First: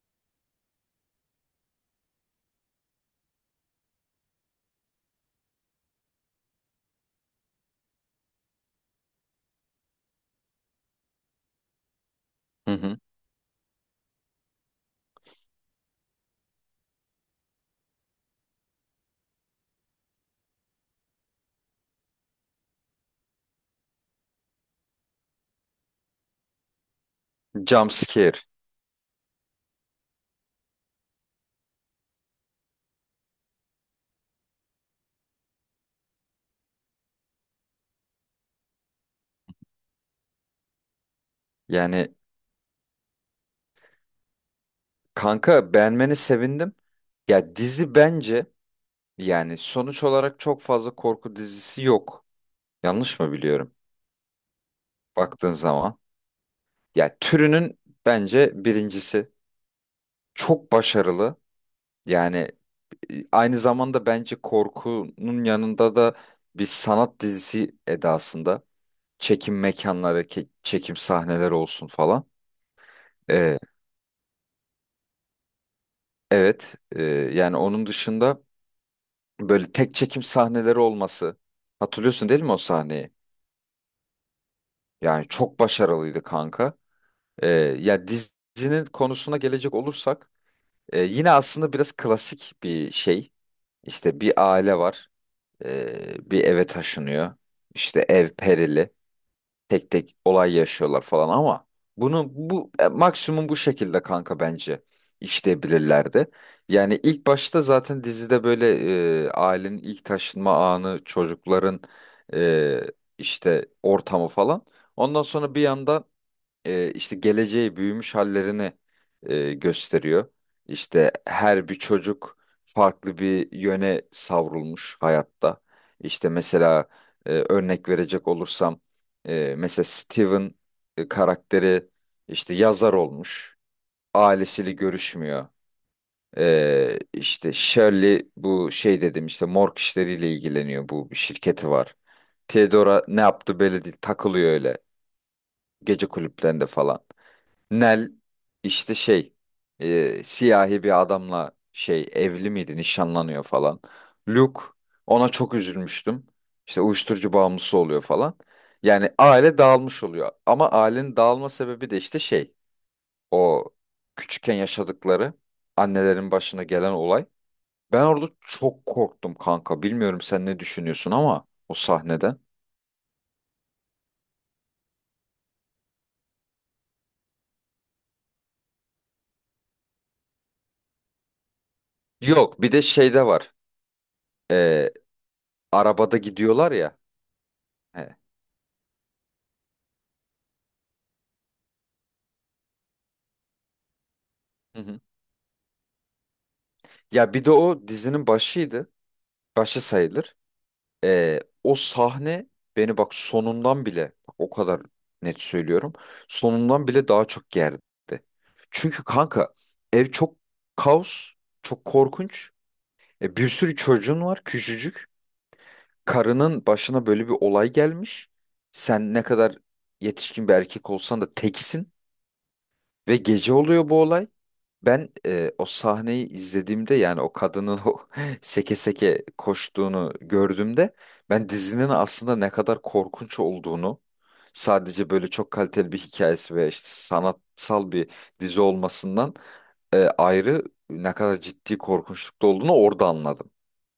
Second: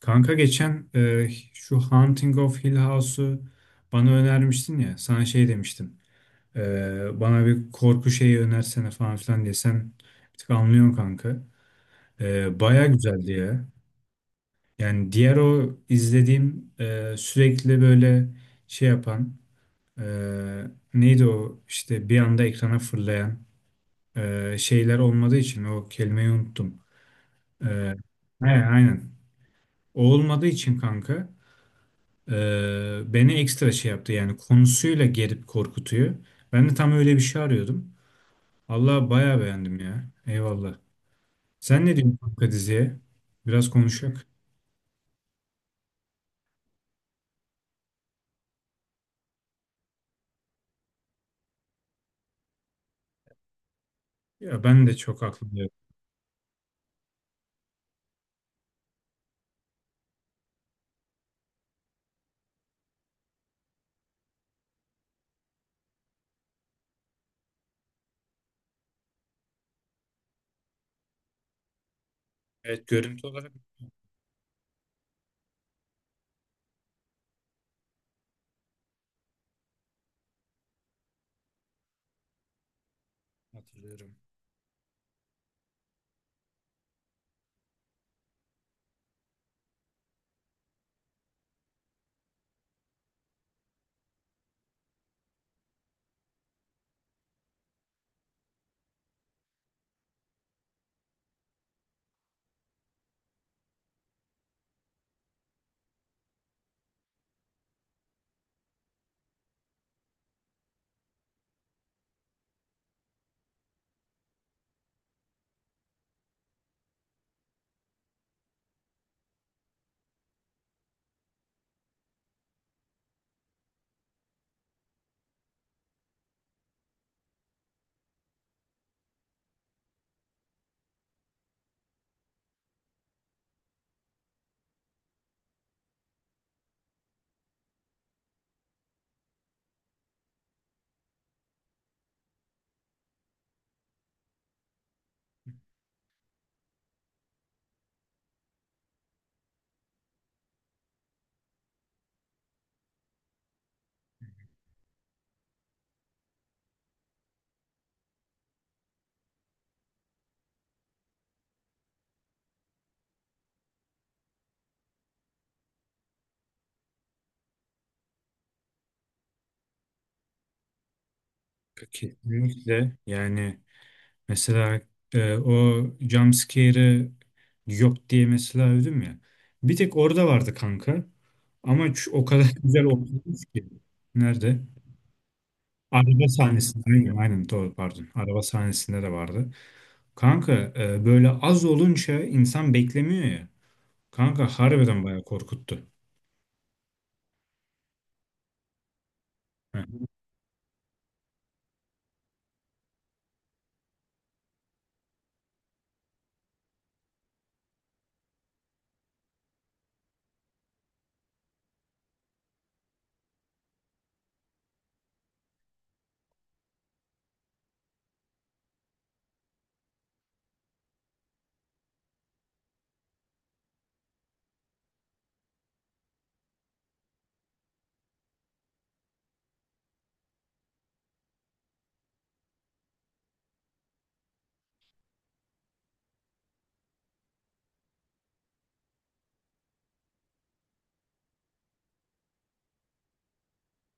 Kanka geçen şu Haunting of Hill House'u bana önermiştin ya. Sana şey demiştim. Bana bir korku şeyi önersene falan filan diye. Sen bir tık anlıyorsun kanka. Hı Baya hı. güzeldi ya. Yani diğer o izlediğim sürekli böyle şey yapan e, neydi o işte bir anda ekrana fırlayan şeyler olmadığı için o kelimeyi unuttum. E, Jump scare. he, aynen. O olmadığı için kanka, beni ekstra şey yaptı yani konusuyla gerip korkutuyor. Ben de tam öyle bir şey arıyordum. Allah bayağı beğendim ya. Eyvallah. Sen ne Yani diyorsun kanka diziye? Biraz konuşak. kanka beğenmeni sevindim. Ya dizi bence yani sonuç olarak çok fazla korku dizisi yok. Yanlış mı biliyorum? Ya ben de çok Baktığın aklımda yok. zaman. Ya türünün bence birincisi. Çok başarılı. Yani aynı zamanda bence korkunun yanında da bir sanat dizisi edasında. Çekim mekanları, çekim sahneleri olsun falan. Evet, görüntü olarak Ee, evet. Yani onun dışında böyle tek çekim sahneleri olması. Hatırlıyorsun değil mi o sahneyi? hatırlıyorum. Yani çok başarılıydı kanka. Ee, Ya dizinin konusuna gelecek olursak yine aslında biraz klasik bir şey. İşte bir aile var. Bir eve taşınıyor. İşte ev perili, tek tek olay yaşıyorlar falan ama bunu maksimum bu şekilde kanka bence işleyebilirlerdi. Yani ilk başta zaten dizide böyle ailenin ilk taşınma anı, çocukların e, işte ortamı falan. Ondan sonra bir yandan işte geleceği büyümüş hallerini gösteriyor. İşte her bir çocuk farklı bir yöne savrulmuş hayatta. İşte mesela örnek verecek olursam mesela Steven karakteri işte yazar olmuş. Ailesiyle görüşmüyor. İşte Shirley bu şey dedim işte morg işleriyle ilgileniyor, bu bir şirketi var. Theodora ne yaptı belli değil, takılıyor öyle gece kulüplerinde falan. Nel işte şey siyahi bir adamla şey evli miydi nişanlanıyor falan. Luke, ona çok üzülmüştüm. İşte uyuşturucu bağımlısı oluyor falan. Yani aile dağılmış oluyor. Ama ailenin dağılma sebebi de işte şey, o küçükken yaşadıkları, annelerin başına gelen olay. Ben orada çok korktum kanka. Bilmiyorum sen ne düşünüyorsun ama o sahneden. Kesinlikle yani mesela o jump scare'ı yok diye mesela övdüm ya. Bir tek orada vardı kanka. Ama o kadar Yok bir de güzel şeyde oturmuş var. ki. Nerede? E, Arabada Araba gidiyorlar sahnesinde ya. aynen, aynen doğru, pardon. He. Araba sahnesinde de vardı. Kanka, böyle az olunca insan beklemiyor ya. Kanka harbiden bayağı korkuttu. Ya bir de o dizinin başıydı. Başı Heh. sayılır. O sahne beni bak sonundan bile, bak o kadar net söylüyorum, sonundan bile daha çok gerdi. Çünkü kanka ev çok kaos, çok korkunç. Bir sürü çocuğun var küçücük. Karının başına böyle bir olay gelmiş. Sen ne kadar yetişkin bir erkek olsan da teksin. Ve gece oluyor bu olay. Ben o sahneyi izlediğimde, yani o kadının o seke seke koştuğunu gördüğümde, ben dizinin aslında ne kadar korkunç olduğunu, sadece böyle çok kaliteli bir hikayesi ve işte sanatsal bir dizi olmasından ayrı, ne kadar ciddi korkunçlukta olduğunu orada anladım.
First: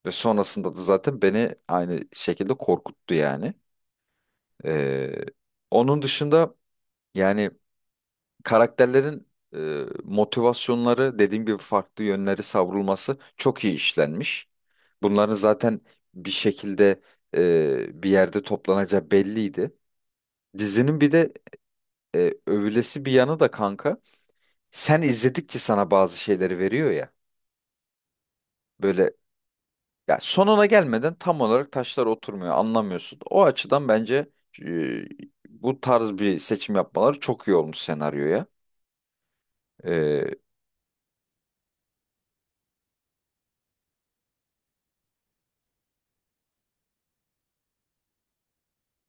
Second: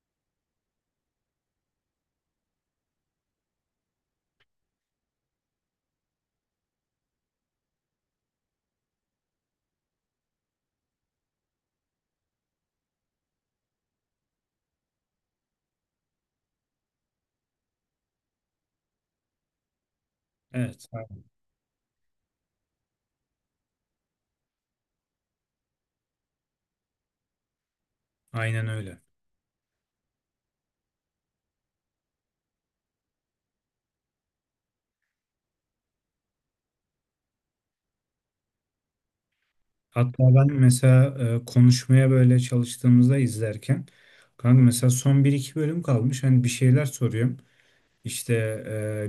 Ve sonrasında da zaten beni aynı şekilde korkuttu yani. E, Onun dışında yani karakterlerin motivasyonları, dediğim gibi farklı yönleri savrulması çok iyi işlenmiş. Bunların zaten bir şekilde bir yerde toplanacağı belliydi. Evet. Dizinin bir Aynen. de övülesi bir yanı da kanka. Sen izledikçe sana bazı şeyleri veriyor ya. Aynen öyle. Böyle, ya sonuna gelmeden tam olarak taşlar oturmuyor, anlamıyorsun. O açıdan bence e, bu tarz bir seçim yapmaları çok iyi olmuş senaryoya. Hatta E, ben mesela konuşmaya böyle çalıştığımızda izlerken kanka mesela son bir iki bölüm kalmış. Hani bir şeyler soruyorum. İşte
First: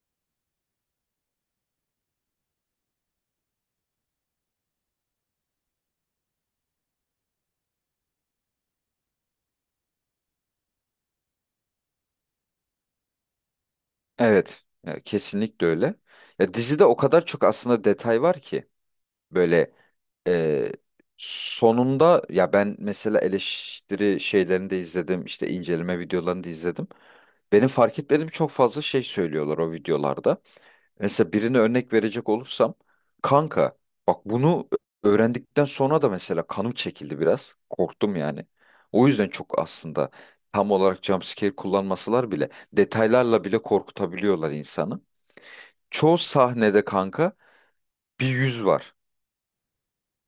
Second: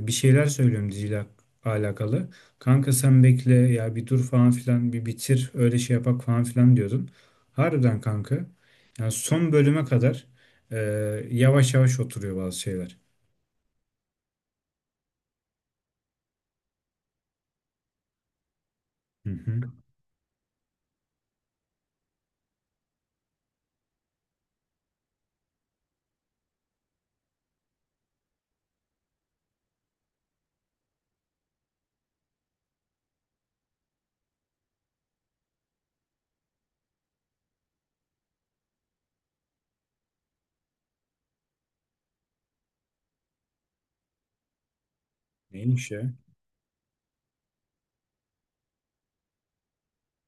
bir şeyler söylüyorum diziyle alakalı. Kanka sen bekle ya, bir dur falan filan, bir bitir öyle şey yapak falan filan diyordun. Harbiden kanka. Yani son bölüme kadar e, yavaş yavaş oturuyor bazı şeyler. Evet, ya kesinlikle öyle. Ya dizide o kadar çok aslında detay var ki Hı hı. böyle, e, sonunda, ya ben mesela eleştiri şeylerini de izledim, işte inceleme videolarını da izledim. Benim fark etmediğim çok fazla şey söylüyorlar o videolarda. Mesela birine örnek verecek olursam kanka, bak bunu öğrendikten sonra da mesela kanım çekildi biraz. Korktum yani. O yüzden çok aslında tam olarak jumpscare kullanmasalar bile detaylarla bile korkutabiliyorlar insanı. Neymiş ya? Çoğu sahnede kanka bir yüz var.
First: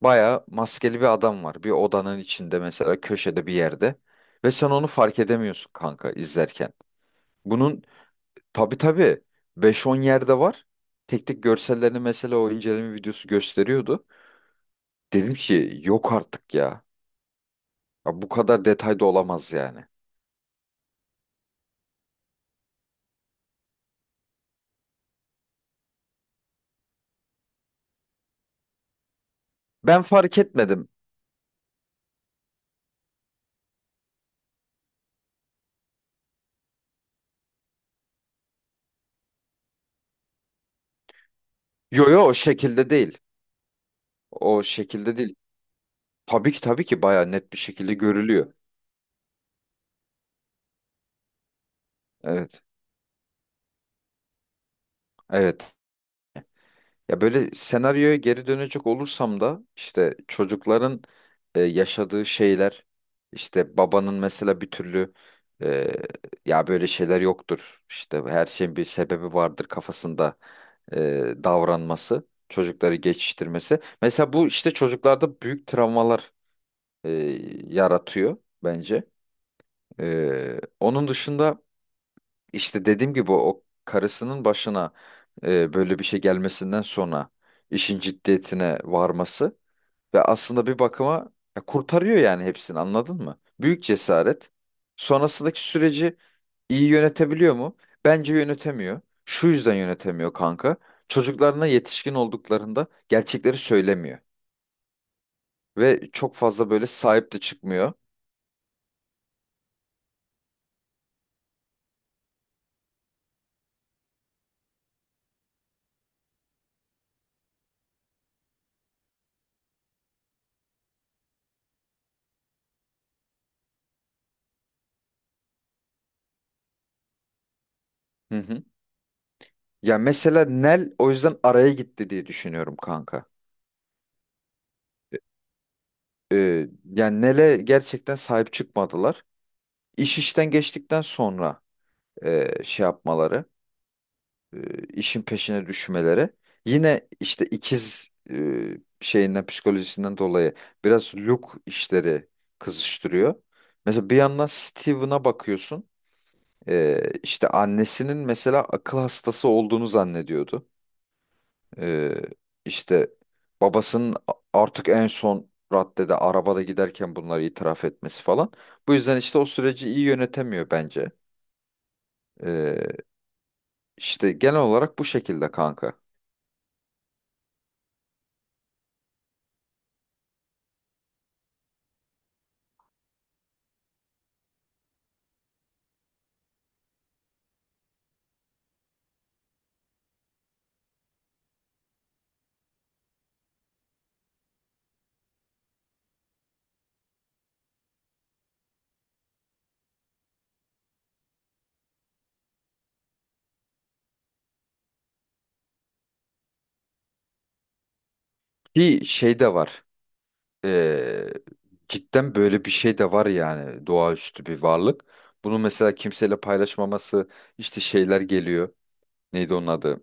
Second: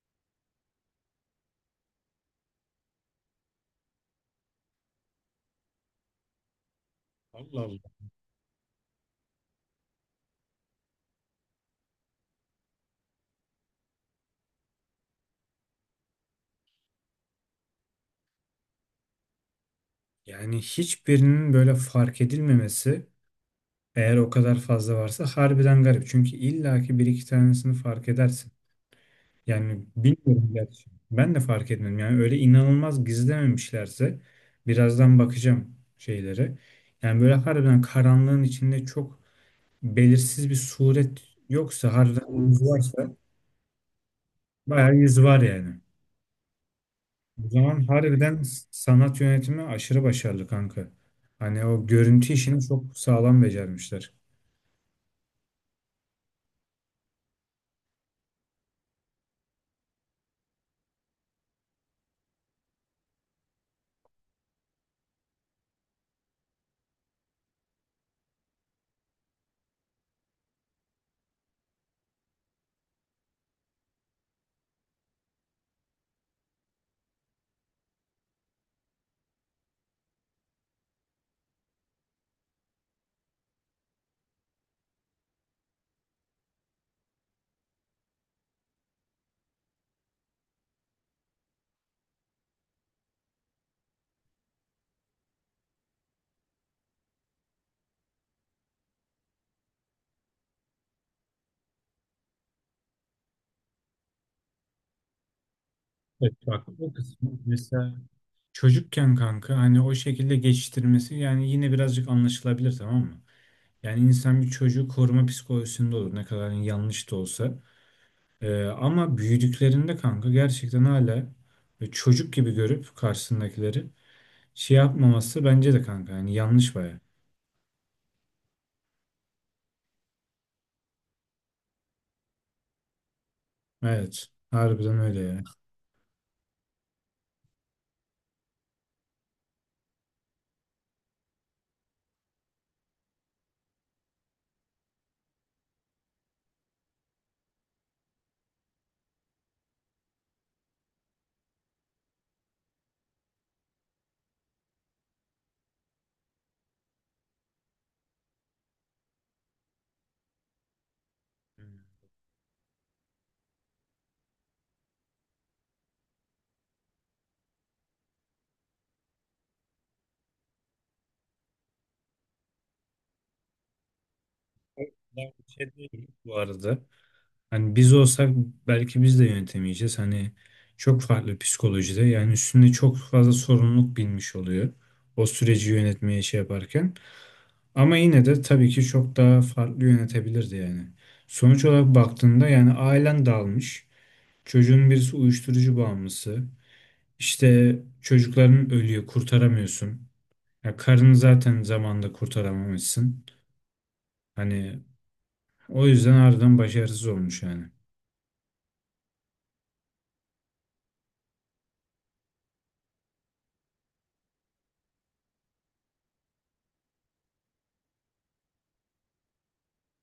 Baya maskeli bir adam var. Bir odanın içinde mesela köşede bir yerde. Ve sen onu fark edemiyorsun kanka izlerken. Allah Bunun, Allah. tabii tabii, beş on yerde var. Tek tek görsellerini mesela o inceleme videosu gösteriyordu. Dedim ki yok artık ya. Ya bu kadar detayda olamaz yani. Yani hiçbirinin böyle fark edilmemesi, eğer o kadar fazla varsa harbiden garip. Çünkü illaki bir iki tanesini fark edersin. Yani Ben fark bilmiyorum etmedim. gerçi. Ben de fark etmedim. Yani öyle inanılmaz gizlememişlerse birazdan bakacağım şeylere. Yani böyle harbiden karanlığın içinde çok belirsiz bir suret yoksa Yo yo, harbiden o yüz şekilde varsa, değil. O bayağı şekilde yüz değil. var yani. Tabii ki tabii ki baya O net bir zaman şekilde harbiden görülüyor. sanat yönetimi aşırı başarılı kanka. Hani o görüntü işini Evet. çok sağlam becermişler. Evet. Ya böyle senaryoya geri dönecek olursam da işte çocukların yaşadığı şeyler, işte babanın mesela bir türlü e, ya böyle şeyler yoktur, işte her şeyin bir sebebi vardır kafasında e, davranması, çocukları geçiştirmesi. Mesela bu işte çocuklarda büyük travmalar e, yaratıyor bence. Onun dışında işte dediğim gibi o karısının başına böyle bir şey gelmesinden sonra işin ciddiyetine varması ve aslında bir bakıma ya kurtarıyor yani hepsini, anladın mı? Büyük cesaret. Sonrasındaki süreci iyi yönetebiliyor mu? Bence yönetemiyor. Şu yüzden yönetemiyor kanka. Çocuklarına yetişkin olduklarında gerçekleri söylemiyor ve Evet, çok bak fazla böyle o kısmı sahip de çıkmıyor. mesela çocukken kanka hani o şekilde geçiştirmesi yani yine birazcık anlaşılabilir, tamam mı? Yani insan bir çocuğu koruma psikolojisinde olur, ne kadar yanlış da olsa. Ama büyüdüklerinde kanka gerçekten hala böyle çocuk gibi görüp karşısındakileri şey yapmaması bence de kanka yani yanlış baya. Hı hı. Ya mesela Nel o yüzden araya gitti diye düşünüyorum kanka. Evet, harbiden öyle ya. e, Yani Nele gerçekten sahip çıkmadılar. İş işten geçtikten sonra şey yapmaları, işin peşine düşmeleri. Yine işte ikiz şeyinden, psikolojisinden dolayı biraz Luke işleri kızıştırıyor. Mesela bir yandan Steven'a bakıyorsun. İşte annesinin mesela akıl hastası olduğunu zannediyordu. Ee, işte babasının artık en son raddede arabada giderken bunları itiraf etmesi falan. Bu yüzden işte o süreci iyi yönetemiyor bence. Ee, işte genel olarak bu Ben şekilde bir şey kanka. değil bu arada. Hani biz olsak belki biz de yönetemeyeceğiz. Hani çok farklı psikolojide, yani üstünde çok fazla sorumluluk binmiş oluyor. O süreci yönetmeye şey yaparken. Ama yine de tabii ki çok daha farklı yönetebilirdi yani. Sonuç olarak baktığında yani ailen dağılmış. Çocuğun birisi uyuşturucu bağımlısı. İşte çocukların ölüyor, kurtaramıyorsun. Ya karını zaten zamanında kurtaramamışsın. Hani o yüzden harbiden başarısız olmuş yani. Bir şey de var. Ee, Cidden böyle bir şey de var, yani doğaüstü bir varlık. Bunu mesela kimseyle paylaşmaması, işte şeyler geliyor. Neydi onun adı?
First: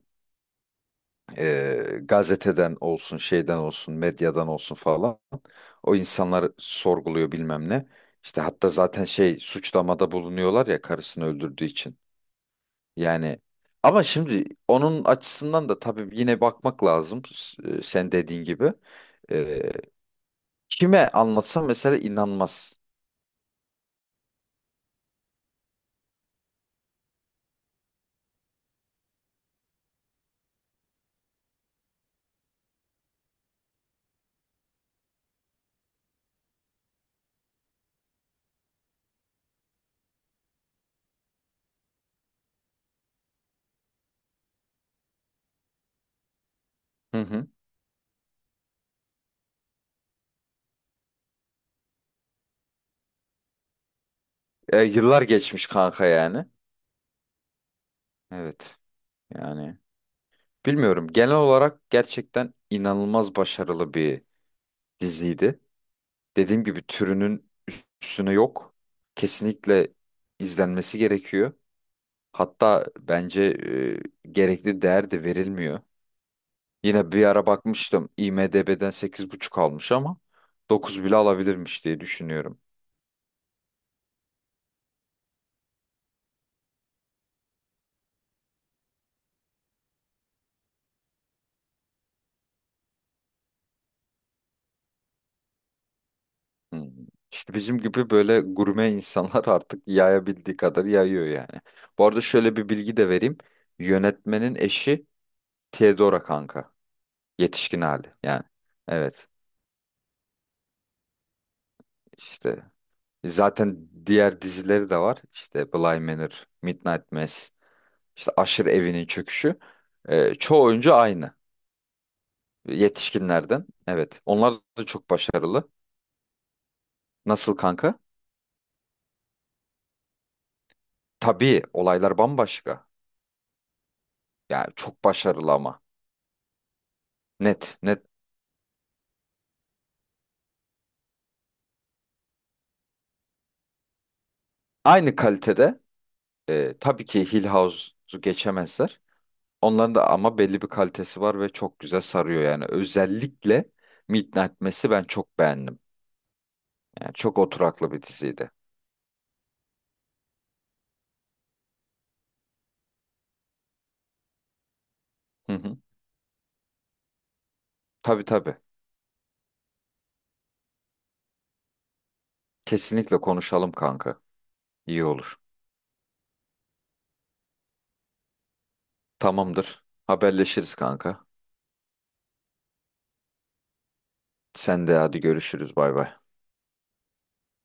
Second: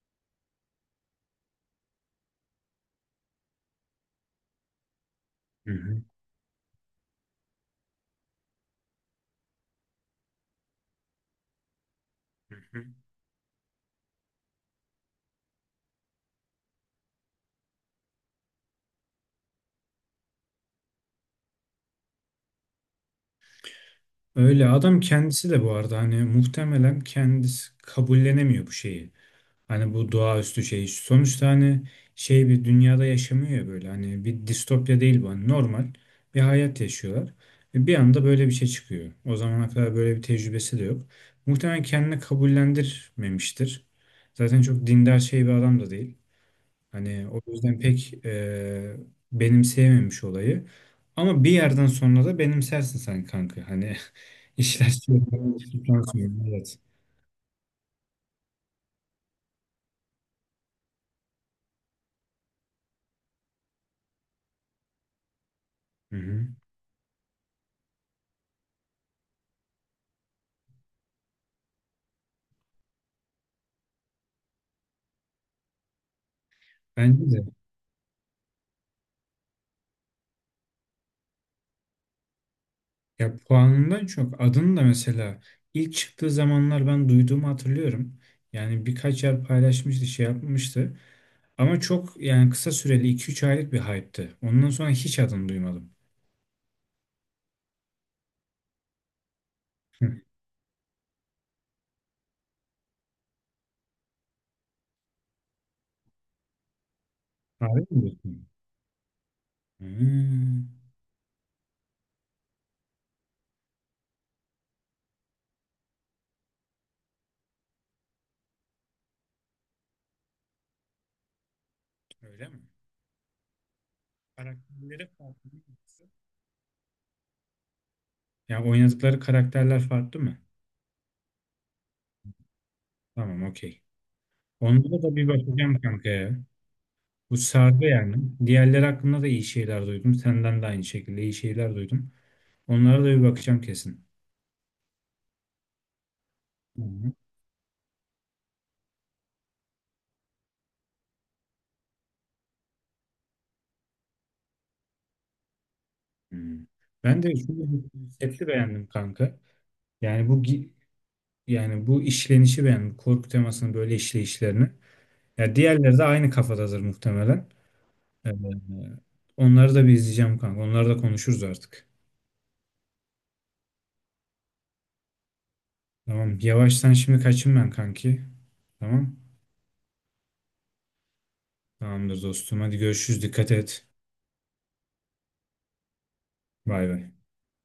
Gazeteden olsun, şeyden olsun, medyadan olsun falan. Hı O hı. insanlar sorguluyor bilmem ne. İşte hatta zaten şey, suçlamada bulunuyorlar ya karısını öldürdüğü için. Hı hı. Yani ama şimdi onun açısından da tabii yine bakmak lazım. Sen dediğin gibi. E, Kime anlatsam mesela inanmaz. Öyle adam kendisi de bu arada hani muhtemelen kendisi kabullenemiyor bu şeyi. Hani bu doğaüstü şey. Sonuçta hani şey bir dünyada yaşamıyor ya böyle. Hani bir distopya değil bu. Hani normal bir hayat yaşıyorlar. Ve bir anda böyle bir şey çıkıyor. O zamana kadar böyle bir tecrübesi de yok. Muhtemelen kendini kabullendirmemiştir. Zaten çok dindar şey bir adam da değil. Hı Hani o hı. yüzden pek benimseyememiş olayı. Ama bir yerden sonra da benimsersin sen kanka. Hani işler şey Yıllar geçmiş olduktan kanka yani. sonra. Evet. Evet. Yani bilmiyorum. Genel olarak gerçekten inanılmaz başarılı bir diziydi. Hı hı. Dediğim gibi türünün üstüne yok. Kesinlikle izlenmesi gerekiyor. Hatta bence gerekli değer de verilmiyor. Yine bir Bence ara de. bakmıştım, IMDb'den 8,5 almış ama 9 bile alabilirmiş diye düşünüyorum. Ya puanından çok adını da mesela ilk çıktığı zamanlar ben duyduğumu hatırlıyorum. Yani birkaç yer paylaşmıştı, şey yapmıştı. Ama çok yani kısa süreli 2 3 aylık bir hype'tı. Ondan sonra hiç adını duymadım. Hmm. İşte bizim gibi böyle gurme insanlar artık Hı. yayabildiği kadar yayıyor yani. Bu arada şöyle bir bilgi de vereyim. Yönetmenin eşi Theodora kanka. Harbi Yetişkin mi hali yani. diyorsun? Evet, Hmm, işte zaten diğer dizileri de var. İşte Bly Manor, Midnight Mass, işte Aşırı Evinin Çöküşü. Çoğu oyuncu aynı. öyle mi? Yetişkinlerden. Evet. Onlar da Karakterleri çok farklı mı başarılı. yoksa? Nasıl kanka? Ya oynadıkları karakterler farklı mı? Tabii olaylar bambaşka. Tamam, okey. Yani Onlara çok da bir başarılı ama. bakacağım kanka ya. Bu Net, sardı net. yani. Diğerleri hakkında da iyi şeyler duydum. Senden de aynı şekilde iyi şeyler duydum. Onlara da bir bakacağım kesin. Aynı kalitede. Hı Tabii hı. ki Hill House'u geçemezler. Onların da ama belli bir kalitesi var ve çok güzel sarıyor yani. Özellikle Midnight Mass'i ben çok beğendim. Hı. Yani Ben de çok şunu, oturaklı bir konsepti diziydi. beğendim kanka. Yani yani bu işlenişi beğendim. Korku temasının böyle işleyişlerini. Hı Ya hı. diğerleri de aynı kafadadır muhtemelen. Tabii Ee, tabii. Onları da bir izleyeceğim kanka. Onları da konuşuruz artık. Kesinlikle konuşalım kanka. İyi olur. Tamam. Yavaştan şimdi kaçayım ben kanki. Tamam. Tamamdır. Haberleşiriz kanka. Tamamdır dostum. Hadi görüşürüz. Dikkat et. Sen de hadi görüşürüz. Bay bay. Bay bay.